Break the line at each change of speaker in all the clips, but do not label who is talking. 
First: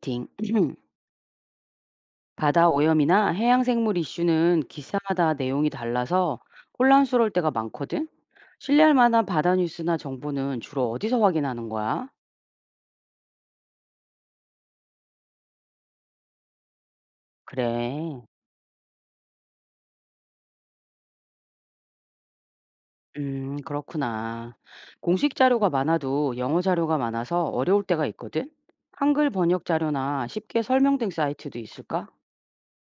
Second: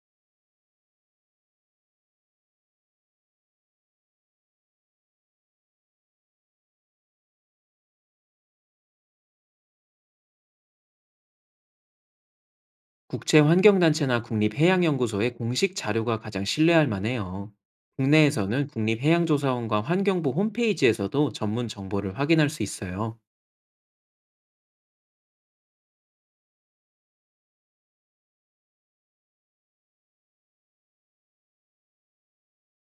팅. 바다 오염이나 해양 생물 이슈는 기사마다 내용이 달라서 혼란스러울 때가 많거든. 신뢰할 만한 바다 뉴스나 정보는 주로 어디서 확인하는 거야?
국제환경단체나 국립해양연구소의 공식 자료가 가장 신뢰할 만해요.
그래.
국내에서는 국립해양조사원과 환경부 홈페이지에서도 전문 정보를 확인할 수 있어요.
그렇구나. 공식 자료가 많아도 영어 자료가 많아서 어려울 때가 있거든. 한글 번역 자료나 쉽게 설명된 사이트도 있을까?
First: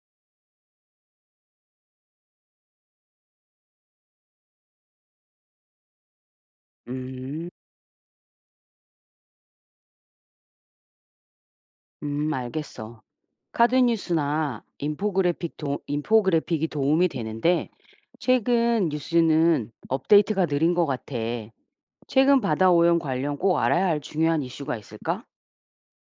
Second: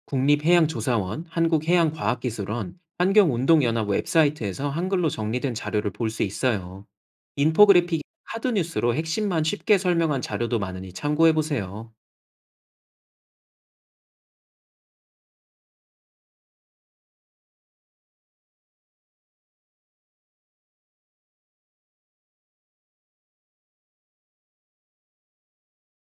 국립해양조사원, 한국해양과학기술원, 환경운동연합 웹사이트에서 한글로 정리된 자료를 볼 수 있어요.
음,
인포그래픽, 카드뉴스로 핵심만 쉽게 설명한 자료도 많으니 참고해보세요.
알겠어. 카드 뉴스나 인포그래픽이 도움이 되는데 최근 뉴스는 업데이트가 느린 것 같아. 최근 바다 오염 관련 꼭 알아야 할 중요한 이슈가 있을까?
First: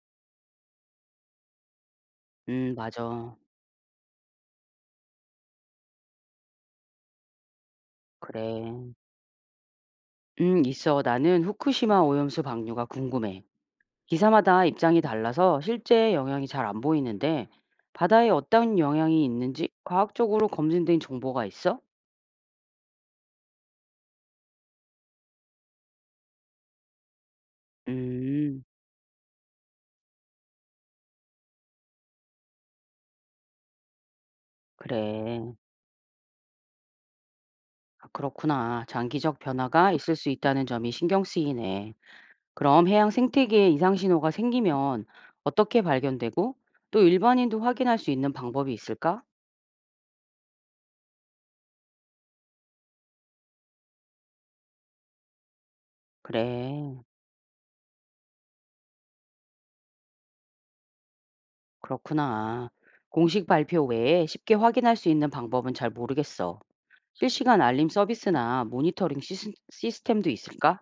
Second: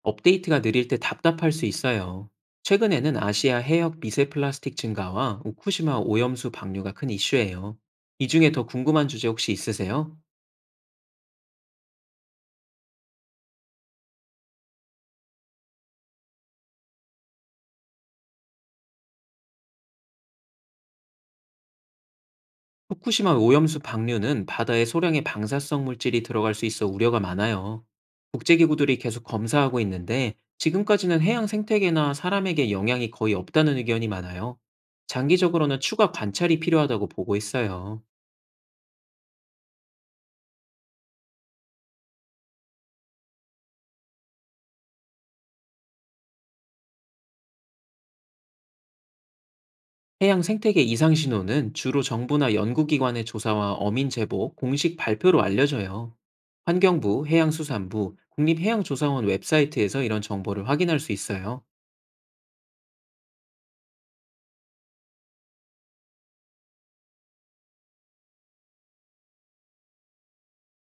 업데이트가 느릴 때 답답할 수 있어요. 최근에는
맞아.
아시아 해역 미세 플라스틱 증가와 후쿠시마 오염수 방류가 큰 이슈예요. 이 중에 더
그래.
궁금한 주제 혹시 있으세요?
있어. 나는 후쿠시마 오염수 방류가 궁금해. 기사마다 입장이 달라서 실제 영향이 잘 안 보이는데 바다에 어떤 영향이 있는지 과학적으로 검증된 정보가 있어?
후쿠시마 오염수 방류는 바다에 소량의 방사성 물질이 들어갈 수 있어 우려가 많아요.
음,
국제기구들이 계속 검사하고 있는데 지금까지는 해양 생태계나 사람에게 영향이 거의 없다는 의견이 많아요.
그래.
장기적으로는 추가 관찰이 필요하다고 보고 있어요.
아, 그렇구나. 장기적 변화가 있을 수 있다는 점이 신경 쓰이네. 그럼 해양 생태계에 이상 신호가 생기면 어떻게 발견되고 또 일반인도 확인할 수 있는 방법이 있을까?
해양 생태계 이상 신호는 주로 정부나 연구기관의 조사와 어민 제보, 공식 발표로 알려져요.
그래,
환경부, 해양수산부, 국립해양조사원 웹사이트에서 이런 정보를 확인할 수 있어요.
그렇구나. 공식 발표 외에 쉽게 확인할 수 있는 방법은 잘 모르겠어. 실시간 알림 서비스나 모니터링 시스템도 있을까?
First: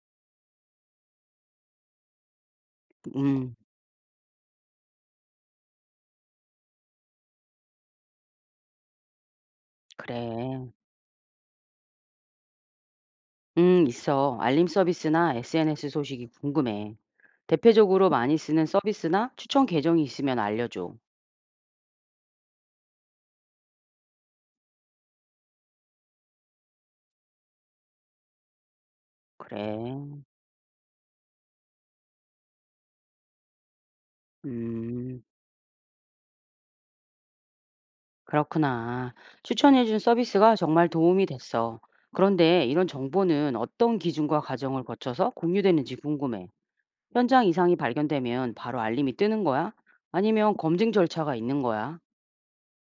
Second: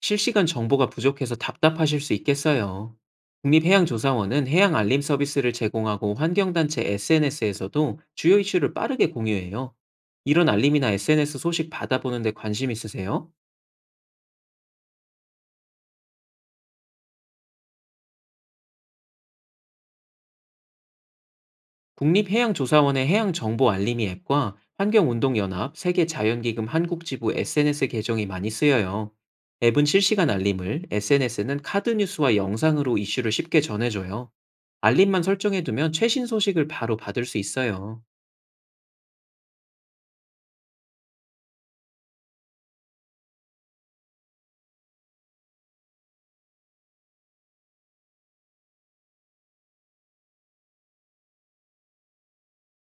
실시간 정보가 부족해서 답답하실 수 있겠어요.
음,
국립해양조사원은 해양 알림 서비스를 제공하고 환경단체 SNS에서도 주요 이슈를 빠르게 공유해요. 이런
그래.
알림이나 SNS 소식 받아보는데 관심 있으세요?
있어. 알림 서비스나 SNS 소식이 궁금해. 대표적으로 많이 쓰는 서비스나 추천 계정이 있으면 알려줘.
국립해양조사원의 해양정보알림이 앱과 환경운동연합, 세계자연기금 한국지부 SNS 계정이 많이 쓰여요. 앱은
그래.
실시간 알림을, SNS는 카드 뉴스와 영상으로 이슈를 쉽게 전해줘요.
음.
알림만 설정해두면 최신 소식을 바로 받을 수 있어요.
그렇구나. 추천해 준 서비스가 정말 도움이 됐어. 그런데 이런 정보는 어떤 기준과 과정을 거쳐서 공유되는지 궁금해. 현장 이상이 발견되면 바로 알림이 뜨는 거야? 아니면 검증 절차가 있는 거야?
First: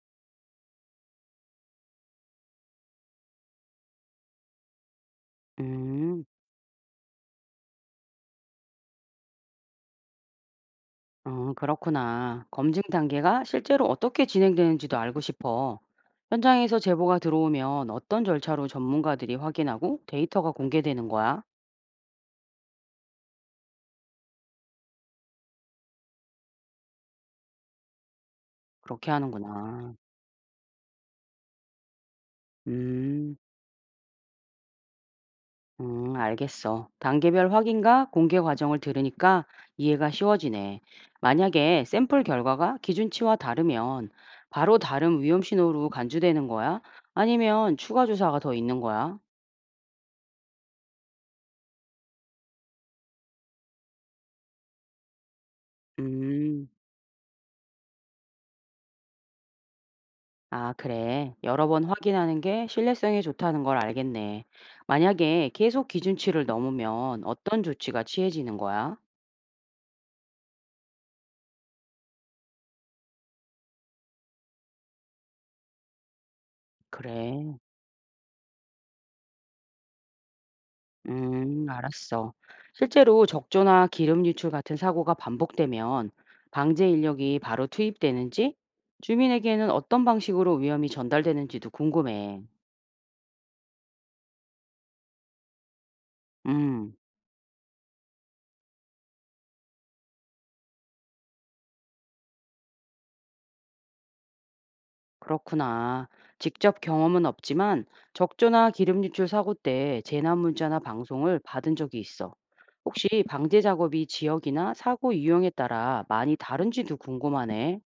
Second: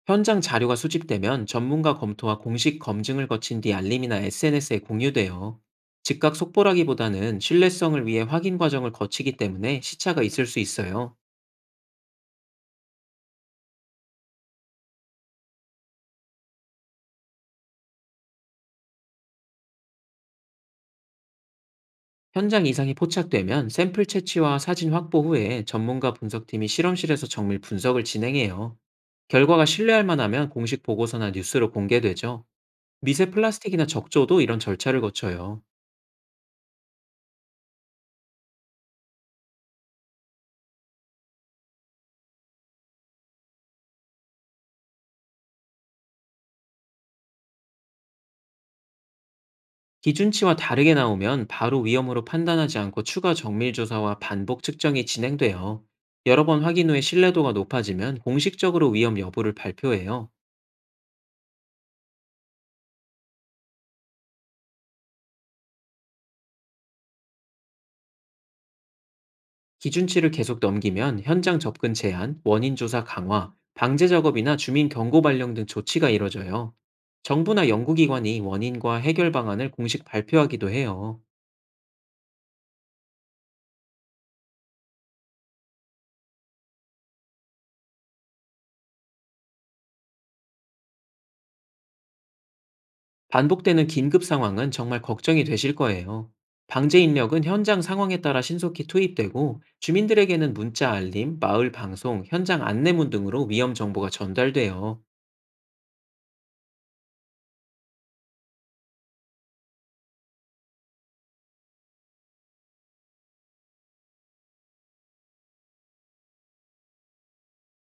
현장 자료가 수집되면 전문가 검토와 공식 검증을 거친 뒤 알림이나 SNS에 공유돼요.
음.
즉각 속보라기보다는 신뢰성을 위해 확인 과정을 거치기 때문에 시차가 있을 수 있어요.
어, 그렇구나. 검증 단계가 실제로 어떻게 진행되는지도 알고 싶어. 현장에서 제보가 들어오면 어떤 절차로 전문가들이 확인하고 데이터가 공개되는 거야?
현장 이상이 포착되면 샘플 채취와 사진 확보 후에 전문가 분석팀이 실험실에서 정밀 분석을 진행해요.
그렇게
결과가
하는구나.
신뢰할 만하면 공식 보고서나 뉴스로 공개되죠. 미세
음.
플라스틱이나 적조도 이런 절차를 거쳐요.
알겠어. 단계별 확인과 공개 과정을 들으니까 이해가 쉬워지네. 만약에 샘플 결과가 기준치와 다르면 바로 다른 위험 신호로 간주되는 거야? 아니면 추가 조사가 더 있는 거야?
기준치와 다르게 나오면 바로 위험으로 판단하지 않고 추가 정밀 조사와 반복 측정이 진행돼요. 여러 번
음,
확인 후에 신뢰도가 높아지면 공식적으로 위험 여부를 발표해요.
아, 그래. 여러 번 확인하는 게 신뢰성에 좋다는 걸 알겠네. 만약에 계속 기준치를 넘으면 어떤 조치가 취해지는 거야?
기준치를 계속 넘기면 현장 접근 제한, 원인 조사 강화, 방제 작업이나 주민 경고 발령 등 조치가 이뤄져요.
그래.
정부나 연구기관이 원인과 해결 방안을 공식 발표하기도 해요.
알았어. 실제로 적조나 기름 유출 같은 사고가 반복되면 방제 인력이 바로 투입되는지, 주민에게는 어떤 방식으로 위험이 전달되는지도 궁금해.
반복되는 긴급 상황은 정말 걱정이 되실 거예요.
음,
방제 인력은 현장 상황에 따라 신속히 투입되고 주민들에게는 문자 알림, 마을 방송, 현장 안내문 등으로 위험 정보가 전달돼요.
그렇구나. 직접 경험은 없지만 적조나 기름 유출 사고 때 재난 문자나 방송을 받은 적이 있어. 혹시 방제 작업이 지역이나 사고 유형에 따라 많이 다른지도 궁금하네.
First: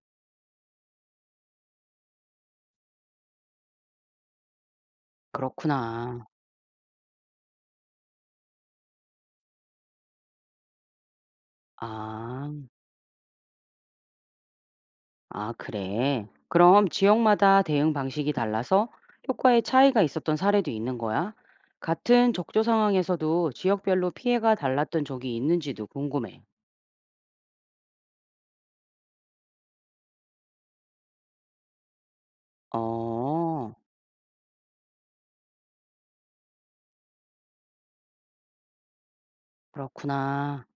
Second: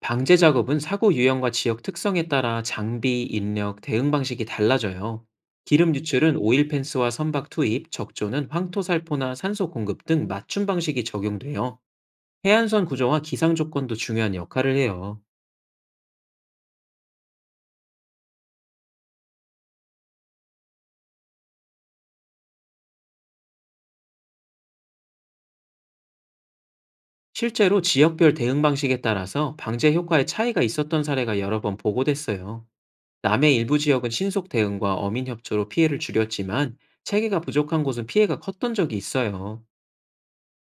방제 작업은 사고 유형과 지역 특성에 따라 장비, 인력, 대응 방식이 달라져요. 기름
그렇구나.
유출은 오일 펜스와 선박 투입, 적조는 황토 살포나 산소 공급 등 맞춤 방식이 적용돼요.
아.
해안선 구조와 기상 조건도 중요한 역할을 해요.
아, 그래. 그럼 지역마다 대응 방식이 달라서 효과에 차이가 있었던 사례도 있는 거야? 같은 적조 상황에서도 지역별로 피해가 달랐던 적이 있는지도 궁금해.
실제로 지역별 대응 방식에 따라서 방제 효과에 차이가 있었던 사례가 여러 번 보고됐어요. 남해
어,
일부 지역은 신속 대응과 어민 협조로 피해를 줄였지만 체계가 부족한 곳은 피해가 컸던 적이 있어요.
그렇구나.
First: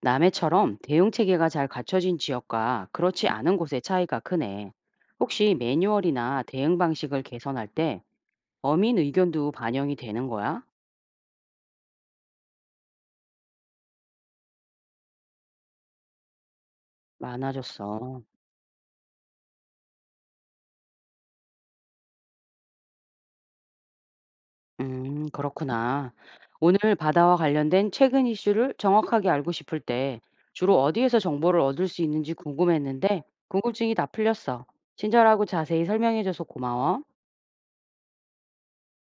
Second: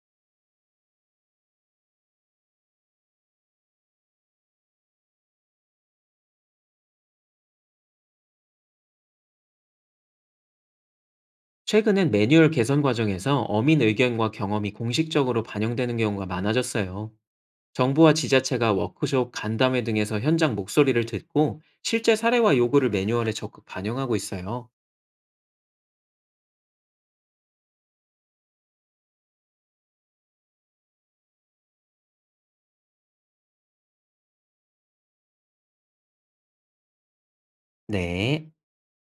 남해처럼 대응 체계가 잘 갖춰진 지역과 그렇지 않은 곳의 차이가 크네. 혹시 매뉴얼이나 대응 방식을 개선할 때 어민 의견도 반영이 되는 거야?
최근엔 매뉴얼 개선 과정에서 어민 의견과 경험이 공식적으로 반영되는 경우가 많아졌어요.
많아졌어.
정부와 지자체가 워크숍, 간담회 등에서 현장 목소리를 듣고 실제 사례와 요구를 매뉴얼에 적극 반영하고 있어요.
그렇구나. 오늘 바다와 관련된 최근 이슈를 정확하게 알고 싶을 때 주로 어디에서 정보를 얻을 수 있는지 궁금했는데 궁금증이 다 풀렸어. 친절하고 자세히 설명해줘서 고마워.
네.